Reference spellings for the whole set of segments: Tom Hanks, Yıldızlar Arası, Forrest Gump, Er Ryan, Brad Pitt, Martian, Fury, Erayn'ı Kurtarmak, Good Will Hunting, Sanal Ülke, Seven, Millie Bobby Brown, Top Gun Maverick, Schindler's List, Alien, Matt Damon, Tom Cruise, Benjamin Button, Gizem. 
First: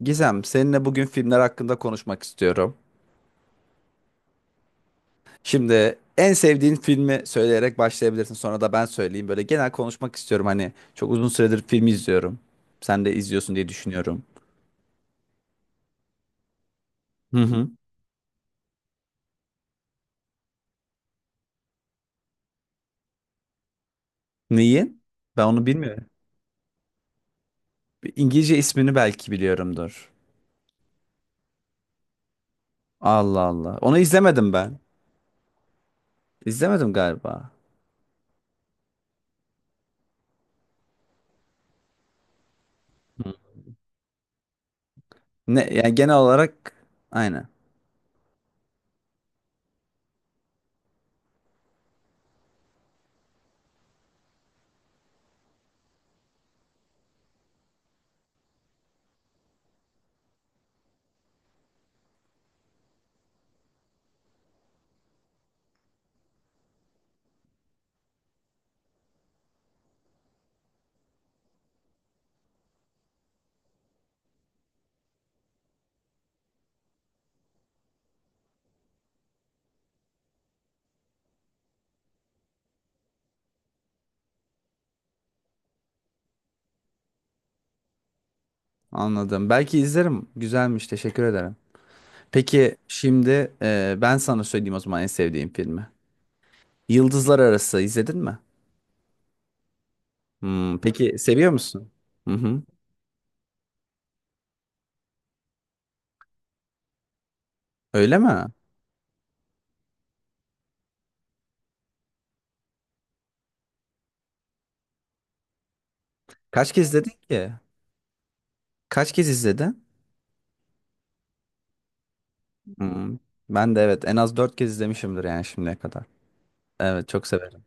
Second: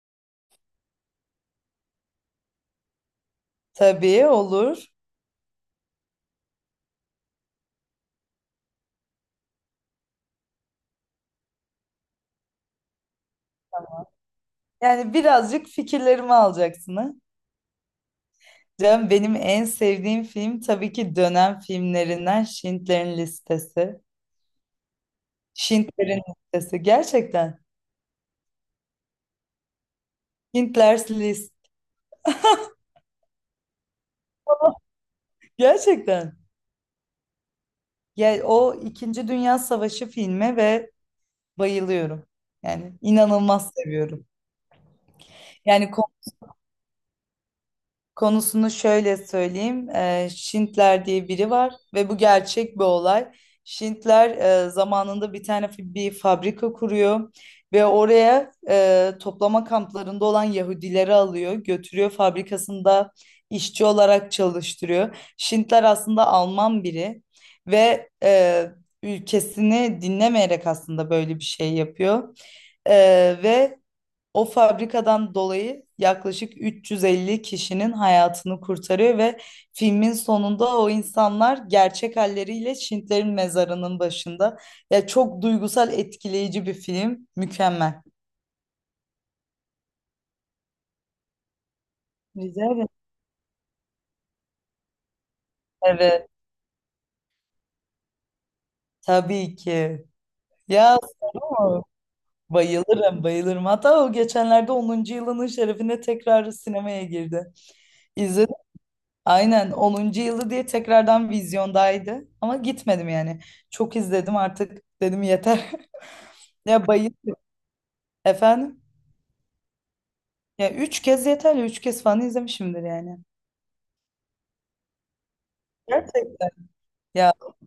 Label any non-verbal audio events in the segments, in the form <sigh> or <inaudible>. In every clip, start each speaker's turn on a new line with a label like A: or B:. A: Gizem, seninle bugün filmler hakkında konuşmak istiyorum.
B: Tabii olur.
A: Şimdi en sevdiğin filmi söyleyerek başlayabilirsin. Sonra da ben söyleyeyim. Böyle genel konuşmak istiyorum. Hani çok uzun süredir film izliyorum. Sen de izliyorsun diye düşünüyorum.
B: Yani birazcık fikirlerimi alacaksın ha.
A: Hı hı.
B: Canım benim en sevdiğim film tabii ki dönem filmlerinden Schindler'in Listesi.
A: Neyi? Ben onu bilmiyorum.
B: Schindler'in Listesi gerçekten.
A: Bir İngilizce ismini belki biliyorumdur.
B: Schindler's List
A: Allah Allah. Onu izlemedim ben.
B: gerçekten.
A: İzlemedim galiba.
B: Yani o İkinci Dünya Savaşı filmi ve bayılıyorum. Yani
A: Hı.
B: inanılmaz seviyorum.
A: Ne?
B: Yani
A: Yani genel olarak aynen.
B: konusunu şöyle söyleyeyim. Şintler diye biri var ve bu gerçek bir olay. Şintler, zamanında bir tane bir fabrika kuruyor ve oraya, toplama kamplarında olan Yahudileri alıyor, götürüyor fabrikasında işçi olarak çalıştırıyor. Şintler aslında Alman biri ve, ülkesini dinlemeyerek aslında böyle bir şey yapıyor. Ve o fabrikadan dolayı yaklaşık 350 kişinin hayatını kurtarıyor ve filmin sonunda o insanlar gerçek halleriyle Şintlerin mezarının başında. Ya çok duygusal, etkileyici bir film. Mükemmel.
A: Anladım. Belki izlerim. Güzelmiş. Teşekkür ederim. Peki
B: Güzel mi?
A: şimdi ben sana söyleyeyim o zaman en sevdiğim filmi.
B: Evet,
A: Yıldızlar Arası izledin mi?
B: tabii ki.
A: Hmm,
B: Ya
A: peki seviyor
B: sorma.
A: musun? Hı hı.
B: Bayılırım, bayılırım. Hatta o geçenlerde onuncu yılının şerefine tekrar sinemaya girdi.
A: Öyle mi?
B: İzledim. Aynen onuncu yılı diye tekrardan vizyondaydı. Ama gitmedim yani. Çok izledim artık dedim yeter. <laughs>
A: Kaç kez
B: Ya
A: izledin ki?
B: efendim.
A: Kaç kez izledin?
B: Ya üç kez yeterli. Üç kez falan izlemişimdir
A: Hmm,
B: yani.
A: ben de evet en az 4 kez izlemişimdir yani şimdiye kadar.
B: Gerçekten.
A: Evet, çok
B: Ya
A: severim.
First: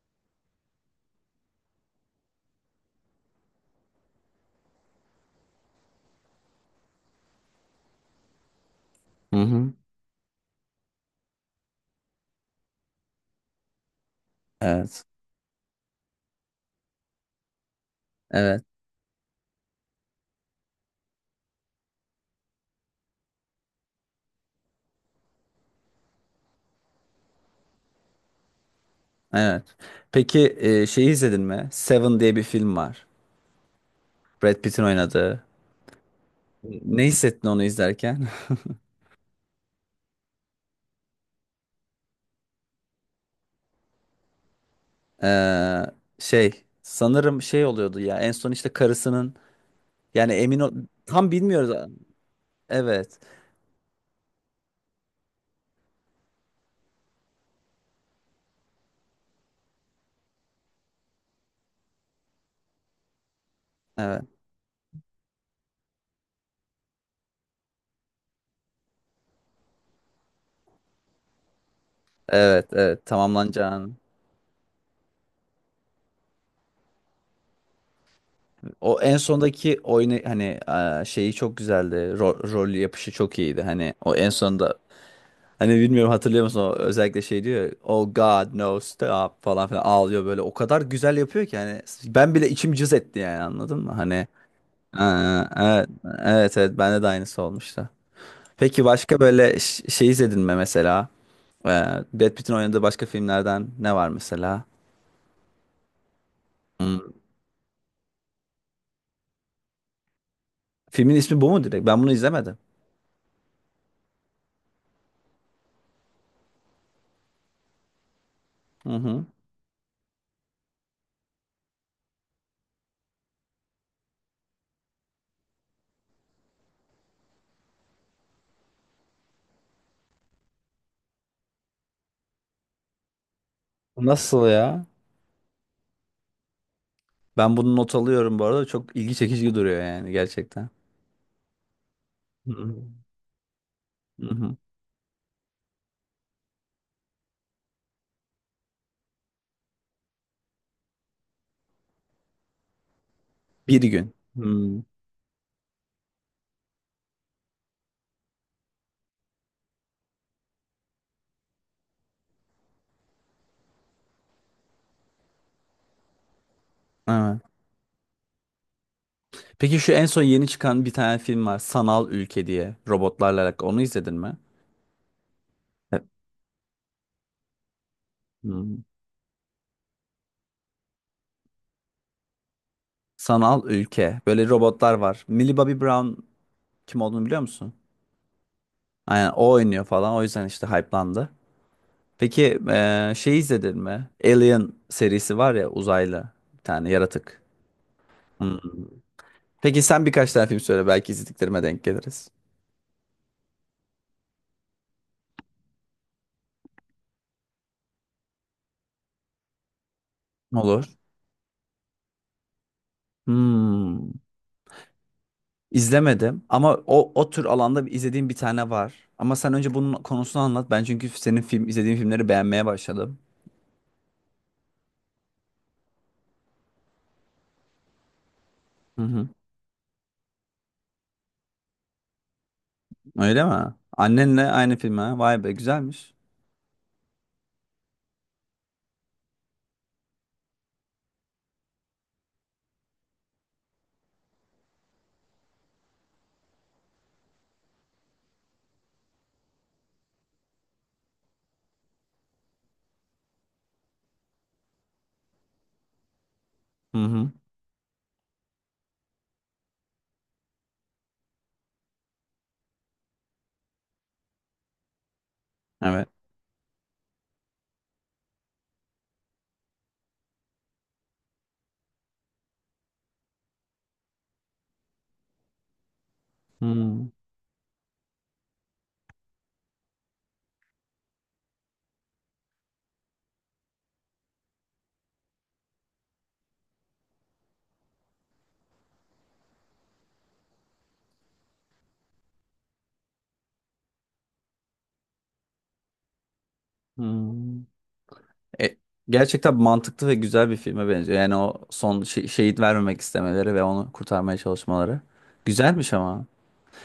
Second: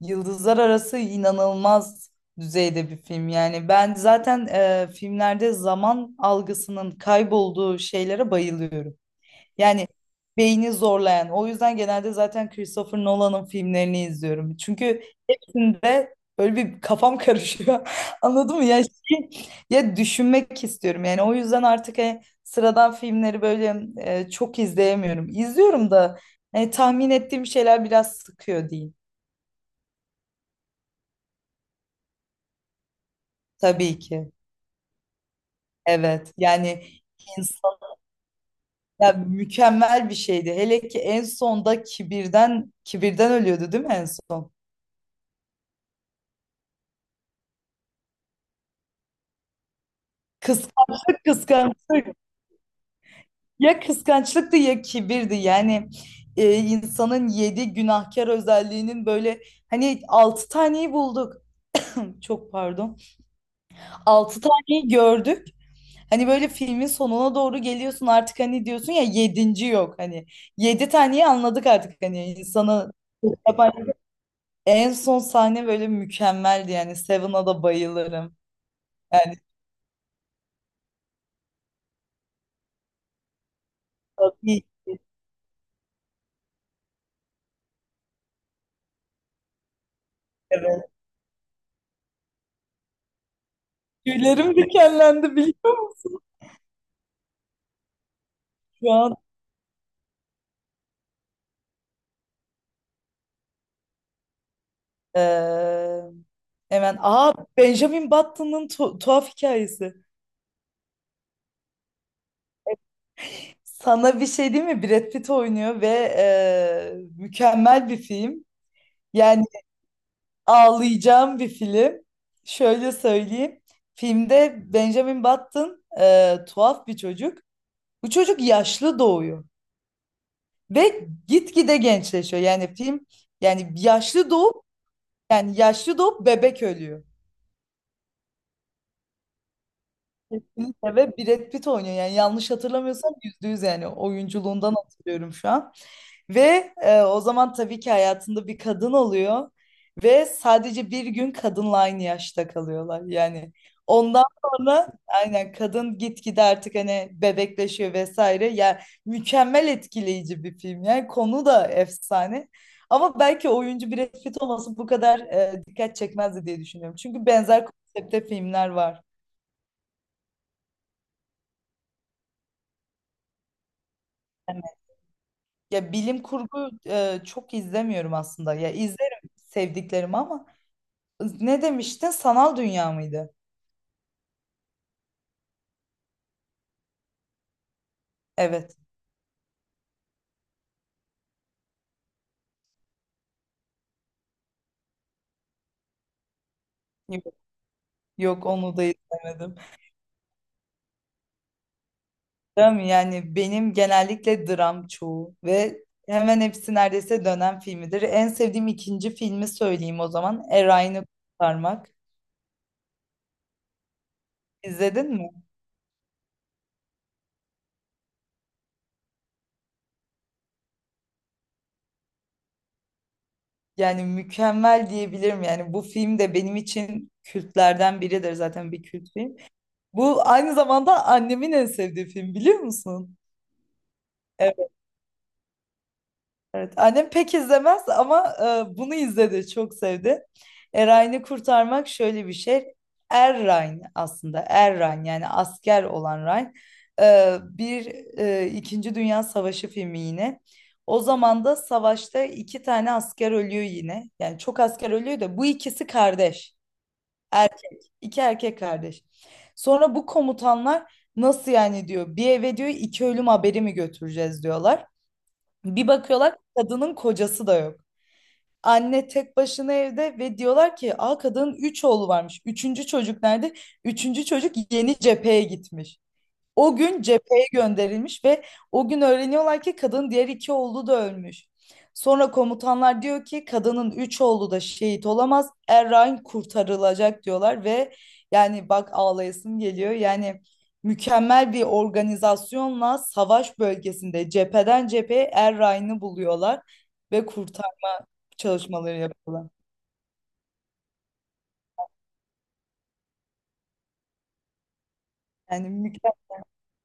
B: Yıldızlar Arası inanılmaz düzeyde bir film. Yani ben zaten, filmlerde zaman algısının kaybolduğu şeylere bayılıyorum.
A: Hı hı.
B: Yani beyni zorlayan. O yüzden genelde zaten Christopher Nolan'ın filmlerini izliyorum. Çünkü
A: Evet.
B: içinde böyle bir kafam karışıyor. <laughs> Anladın mı?
A: Evet.
B: Ya şey, ya düşünmek istiyorum. Yani o yüzden artık, sıradan filmleri böyle, çok izleyemiyorum. İzliyorum da, tahmin ettiğim şeyler biraz sıkıyor diyeyim.
A: Evet. Peki şeyi izledin mi? Seven diye bir film var.
B: Tabii ki.
A: Brad Pitt'in oynadığı.
B: Evet. Yani
A: Ne hissettin onu
B: insan
A: izlerken? <laughs>
B: ya mükemmel bir şeydi. Hele ki en sonda kibirden kibirden ölüyordu değil mi en son?
A: Ee, Şey sanırım şey oluyordu ya en son işte karısının, yani emin ol
B: Kıskançlık
A: tam bilmiyoruz.
B: kıskançlık.
A: Evet.
B: Ya kıskançlıktı ya kibirdi yani, insanın yedi günahkar özelliğinin böyle hani altı taneyi bulduk, çok pardon,
A: Evet.
B: altı taneyi gördük, hani böyle filmin sonuna doğru geliyorsun artık hani diyorsun ya yedinci yok hani, yedi taneyi anladık artık hani
A: Evet,
B: insanı
A: evet
B: yapan
A: tamamlanacağını.
B: en son sahne böyle mükemmeldi yani Seven'a da bayılırım
A: O en
B: yani,
A: sondaki oyunu hani şeyi çok güzeldi. Rol yapışı çok iyiydi. Hani o en
B: tabii,
A: sonda, hani bilmiyorum, hatırlıyor musun? O, özellikle şey diyor. Ya, Oh God no stop falan filan, ağlıyor böyle. O kadar
B: evet.
A: güzel yapıyor ki, hani ben bile içim cız etti, yani anladın mı?
B: Tüylerim
A: E,
B: dikenlendi biliyor
A: evet,
B: musun
A: evet evet bende de aynısı olmuştu. Peki
B: şu an.
A: başka böyle şey izledin mi mesela? E, Brad Pitt'in oynadığı başka filmlerden ne var mesela?
B: Ee, Hemen.
A: Hmm.
B: Aa, Benjamin Button'ın tuhaf hikayesi.
A: Filmin ismi bu mu direkt? Ben bunu izlemedim.
B: Sana bir şey değil mi? Brad Pitt oynuyor ve e, mükemmel bir film.
A: Hı hı.
B: Yani ağlayacağım bir film. Şöyle söyleyeyim. Filmde Benjamin Button, tuhaf bir çocuk. Bu çocuk yaşlı doğuyor ve gitgide gençleşiyor. Yani film, yani yaşlı
A: Nasıl
B: doğup
A: ya?
B: yani yaşlı doğup bebek ölüyor.
A: Ben bunu not alıyorum bu arada. Çok ilgi çekici duruyor yani gerçekten.
B: Kesinlikle, ve Brad Pitt oynuyor yani yanlış
A: Hı hı.
B: hatırlamıyorsam yüzde yüz, yani
A: Hı hı.
B: oyunculuğundan hatırlıyorum şu an. Ve, o zaman tabii ki hayatında bir kadın oluyor ve sadece bir gün kadınla aynı yaşta kalıyorlar yani.
A: Bir gün.
B: Ondan
A: Hmm.
B: sonra aynen kadın gitgide artık hani bebekleşiyor vesaire. Ya mükemmel, etkileyici bir film, yani konu da efsane. Ama belki oyuncu Brad Pitt olması bu kadar, dikkat çekmezdi diye düşünüyorum. Çünkü
A: Evet.
B: benzer konsepte filmler var.
A: Peki şu en son yeni çıkan bir tane film var. Sanal Ülke diye. Robotlarla alakalı. Onu izledin mi?
B: Ya
A: Evet.
B: bilim kurgu, çok izlemiyorum aslında. Ya
A: Hmm.
B: izlerim sevdiklerimi ama ne demiştin? Sanal dünya mıydı?
A: Sanal Ülke. Böyle robotlar var. Millie Bobby Brown, kim olduğunu biliyor musun?
B: Evet.
A: Aynen, o oynuyor falan. O yüzden işte hype'landı. Peki şey izledin mi? Alien serisi var ya, uzaylı. Bir tane
B: Yok,
A: yaratık.
B: yok
A: Hmm.
B: onu da izlemedim.
A: Peki sen birkaç tane film söyle, belki izlediklerime denk geliriz.
B: Değil mi? Yani benim genellikle dram çoğu ve hemen hepsi neredeyse dönem filmidir. En sevdiğim ikinci filmi söyleyeyim o zaman.
A: Olur.
B: Erayn'ı Kurtarmak.
A: Hmm.
B: İzledin mi?
A: İzlemedim ama o o tür alanda izlediğim bir tane var. Ama sen önce bunun konusunu anlat. Ben çünkü senin film izlediğin filmleri beğenmeye başladım.
B: Yani mükemmel diyebilirim. Yani bu film de benim için kültlerden biridir, zaten bir
A: Hı
B: kült
A: hı.
B: film. Bu aynı zamanda annemin en sevdiği film biliyor musun?
A: Öyle mi? Annenle aynı film ha. Vay be, güzelmiş.
B: Evet, annem pek izlemez ama, bunu izledi, çok sevdi. Erayn'ı kurtarmak şöyle bir şey. Er Ryan aslında, Er Ryan, yani asker olan Ryan. Bir, İkinci Dünya Savaşı filmi yine. O zaman da savaşta iki tane asker ölüyor yine. Yani çok asker ölüyor da bu ikisi kardeş.
A: Hı hı.
B: Er, iki erkek kardeş. Sonra bu komutanlar nasıl yani diyor. Bir eve diyor iki ölüm haberi mi götüreceğiz diyorlar. Bir
A: Evet.
B: bakıyorlar kadının kocası da yok. Anne tek başına evde ve diyorlar ki, "Aa, kadının 3 oğlu varmış. Üçüncü çocuk nerede?" Üçüncü çocuk yeni cepheye gitmiş. O gün
A: Hmm.
B: cepheye gönderilmiş ve o gün öğreniyorlar ki kadının diğer iki oğlu da ölmüş. Sonra komutanlar diyor ki kadının üç oğlu da şehit olamaz. Errain kurtarılacak diyorlar ve, yani bak ağlayasım geliyor. Yani mükemmel bir organizasyonla savaş bölgesinde cepheden cepheye Errain'i buluyorlar ve
A: Hmm.
B: kurtarma
A: E,
B: çalışmaları yapıyorlar.
A: Gerçekten mantıklı ve güzel bir filme benziyor. Yani o son şehit vermemek istemeleri ve onu kurtarmaya çalışmaları.
B: Yani
A: Güzelmiş
B: mükemmel
A: ama.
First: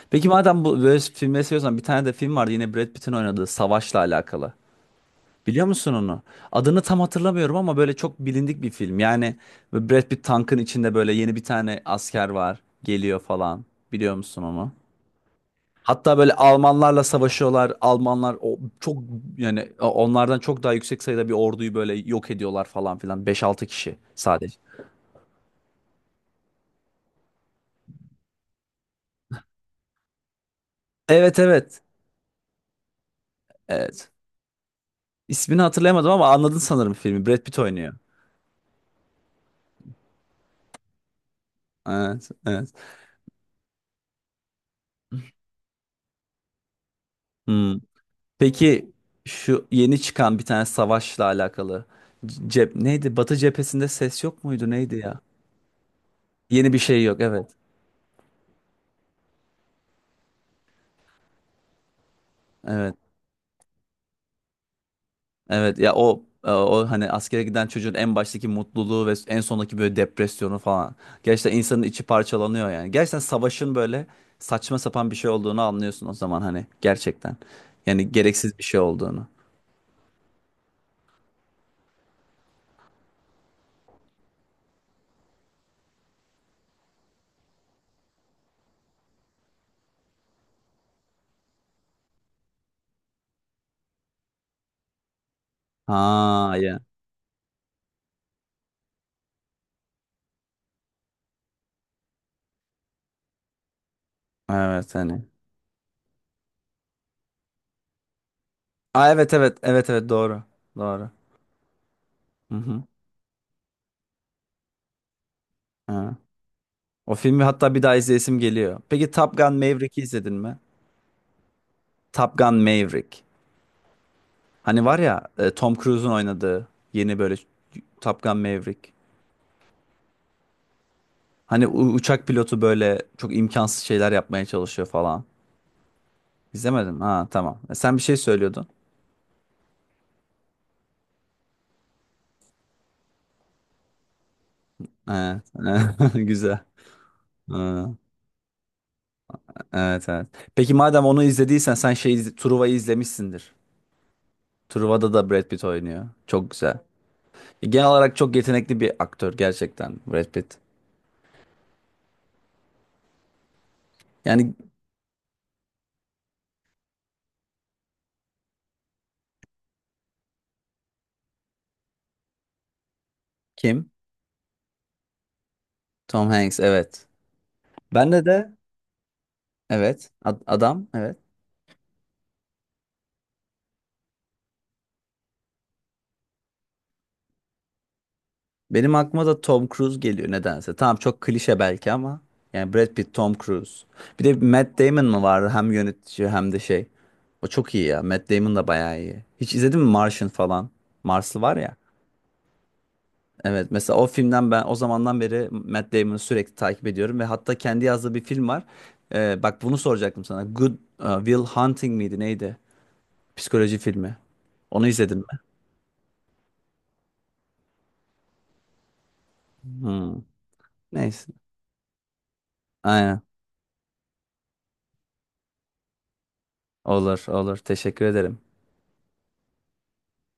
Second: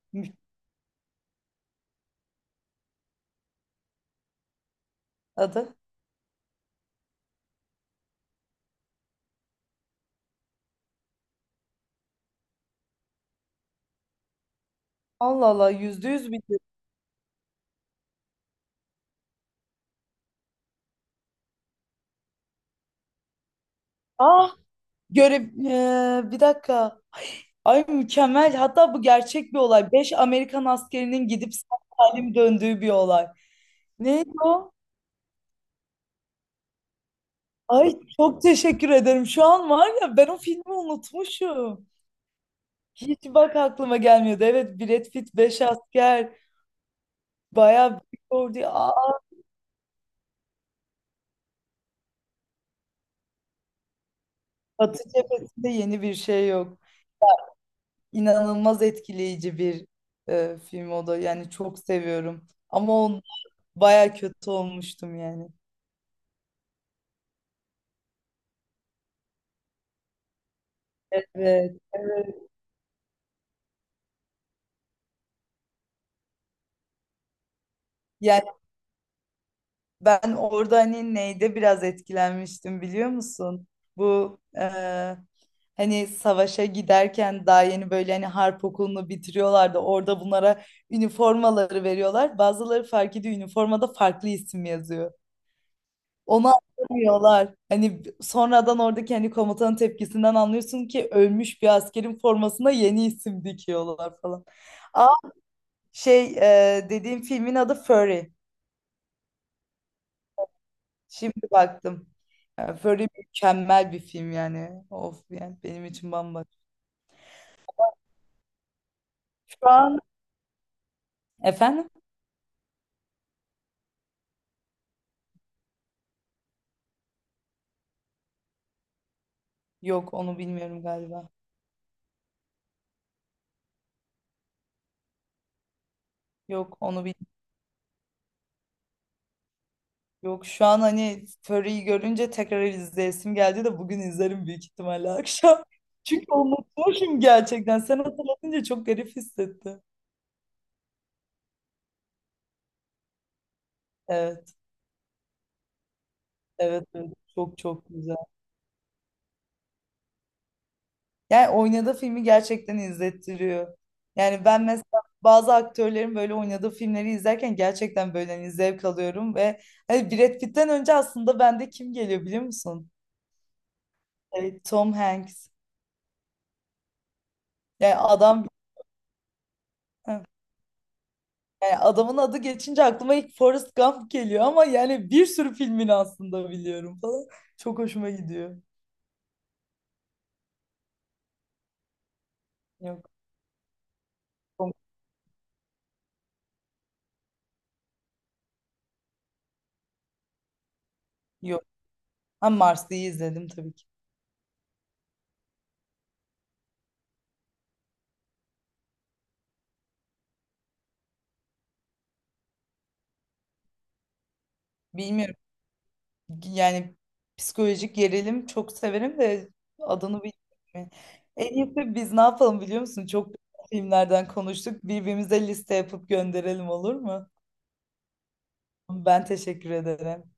A: Peki madem bu böyle filmleri seviyorsan, bir tane de film vardı yine Brad Pitt'in oynadığı Savaş'la alakalı. Biliyor
B: adı.
A: musun onu? Adını tam hatırlamıyorum ama böyle çok bilindik bir film. Yani böyle Brad Pitt tankın içinde, böyle yeni bir tane asker var, geliyor falan. Biliyor musun onu?
B: Allah Allah, yüzde
A: Hatta
B: yüz
A: böyle
B: biliyor.
A: Almanlarla savaşıyorlar. Almanlar o çok, yani onlardan çok daha yüksek sayıda bir orduyu böyle yok ediyorlar falan filan. Beş altı kişi
B: Ah,
A: sadece.
B: görev, bir dakika. Ay mükemmel. Hatta bu gerçek bir olay. Beş Amerikan askerinin
A: Evet,
B: gidip sağ
A: evet.
B: salim döndüğü bir olay.
A: Evet.
B: Neydi o?
A: İsmini hatırlayamadım ama anladın sanırım filmi. Brad Pitt oynuyor.
B: Ay çok teşekkür ederim. Şu an var ya, ben o filmi unutmuşum.
A: Evet, evet.
B: Hiç bak aklıma gelmiyordu. Evet, Brad Pitt, beş asker.
A: Hmm.
B: Bayağı büyük ordu.
A: Peki
B: Aa,
A: şu yeni çıkan bir tane savaşla alakalı, cep neydi? Batı cephesinde ses yok muydu? Neydi
B: Batı
A: ya?
B: cephesinde yeni bir şey
A: Yeni
B: yok.
A: bir şey yok. Evet.
B: İnanılmaz etkileyici bir, film o da. Yani çok seviyorum. Ama
A: Evet.
B: o bayağı kötü olmuştum yani.
A: Evet. Ya o o hani askere giden çocuğun en baştaki mutluluğu ve en sondaki böyle depresyonu falan.
B: Evet.
A: Gerçekten insanın içi
B: Evet.
A: parçalanıyor yani. Gerçekten savaşın böyle saçma sapan bir şey olduğunu anlıyorsun o zaman, hani gerçekten. Yani
B: Yani
A: gereksiz bir şey olduğunu.
B: ben orada hani neyde biraz etkilenmiştim biliyor musun? Bu, hani savaşa giderken daha yeni böyle hani harp okulunu bitiriyorlardı. Orada bunlara üniformaları veriyorlar. Bazıları fark ediyor üniformada farklı isim yazıyor. Onu
A: Ha ya.
B: anlamıyorlar. Hani sonradan oradaki hani komutanın tepkisinden anlıyorsun ki ölmüş bir askerin formasına yeni isim dikiyorlar falan.
A: Evet,
B: Aa,
A: hani.
B: şey, dediğim filmin adı Fury.
A: Aa, evet evet evet evet, doğru. Doğru.
B: Şimdi baktım.
A: Hı
B: Yani
A: hı.
B: Fury mükemmel bir film yani. Of, yani benim için
A: Evet.
B: bambaşka.
A: O filmi hatta bir daha izleyesim geliyor. Peki Top Gun
B: Şu an
A: Maverick'i izledin mi?
B: efendim?
A: Top Gun Maverick. Hani var ya Tom Cruise'un oynadığı, yeni böyle Top Gun Maverick.
B: Yok onu bilmiyorum galiba.
A: Hani uçak pilotu böyle çok imkansız şeyler yapmaya çalışıyor falan.
B: Yok
A: İzlemedim.
B: onu bil
A: Ha, tamam. E, sen bir şey söylüyordun.
B: Yok şu an hani Fury'yi görünce tekrar izleyesim geldi de bugün izlerim büyük ihtimalle
A: Evet.
B: akşam. <laughs>
A: <laughs>
B: Çünkü
A: Güzel.
B: unutmuşum gerçekten.
A: Ha,
B: Sen hatırlatınca çok garip hissettim.
A: evet evet. Peki madem onu izlediysen, sen Truva'yı izlemişsindir.
B: Evet,
A: Truva'da da Brad Pitt oynuyor. Çok güzel.
B: evet, evet. Çok
A: E,
B: çok
A: genel
B: güzel.
A: olarak çok yetenekli bir aktör gerçekten Brad Pitt.
B: Yani oynadığı filmi gerçekten izlettiriyor. Yani
A: Yani
B: ben mesela bazı aktörlerin böyle oynadığı filmleri izlerken gerçekten böyle hani zevk alıyorum ve hani Brad Pitt'ten önce aslında bende kim geliyor biliyor musun?
A: kim?
B: Evet, Tom Hanks.
A: Tom Hanks, evet.
B: Yani
A: Bende
B: adam.
A: de evet
B: Heh.
A: adam evet.
B: Yani adamın adı geçince aklıma ilk Forrest Gump geliyor ama yani bir sürü filmini aslında biliyorum falan. Çok hoşuma gidiyor.
A: Benim aklıma da Tom Cruise geliyor nedense. Tamam, çok klişe belki ama yani Brad
B: Yok.
A: Pitt, Tom Cruise. Bir de
B: Tom-
A: Matt Damon mı vardı, hem yönetici hem de şey. O çok iyi ya. Matt Damon da bayağı iyi. Hiç izledin mi Martian falan? Marslı var
B: Yok.
A: ya.
B: Ha, Mars'ı izledim
A: Evet,
B: tabii ki.
A: mesela o filmden ben o zamandan beri Matt Damon'ı sürekli takip ediyorum ve hatta kendi yazdığı bir film var. Bak bunu soracaktım sana. Good Will Hunting miydi neydi? Psikoloji filmi. Onu izledim mi?
B: Bilmiyorum. Yani psikolojik gerilim çok severim de
A: Hmm.
B: adını bilmiyorum.
A: Neyse.
B: En iyisi biz ne yapalım biliyor musun?
A: Aynen.
B: Çok güzel filmlerden konuştuk. Birbirimize liste yapıp gönderelim olur
A: Olur,
B: mu?
A: olur. Teşekkür ederim.
B: Ben teşekkür ederim.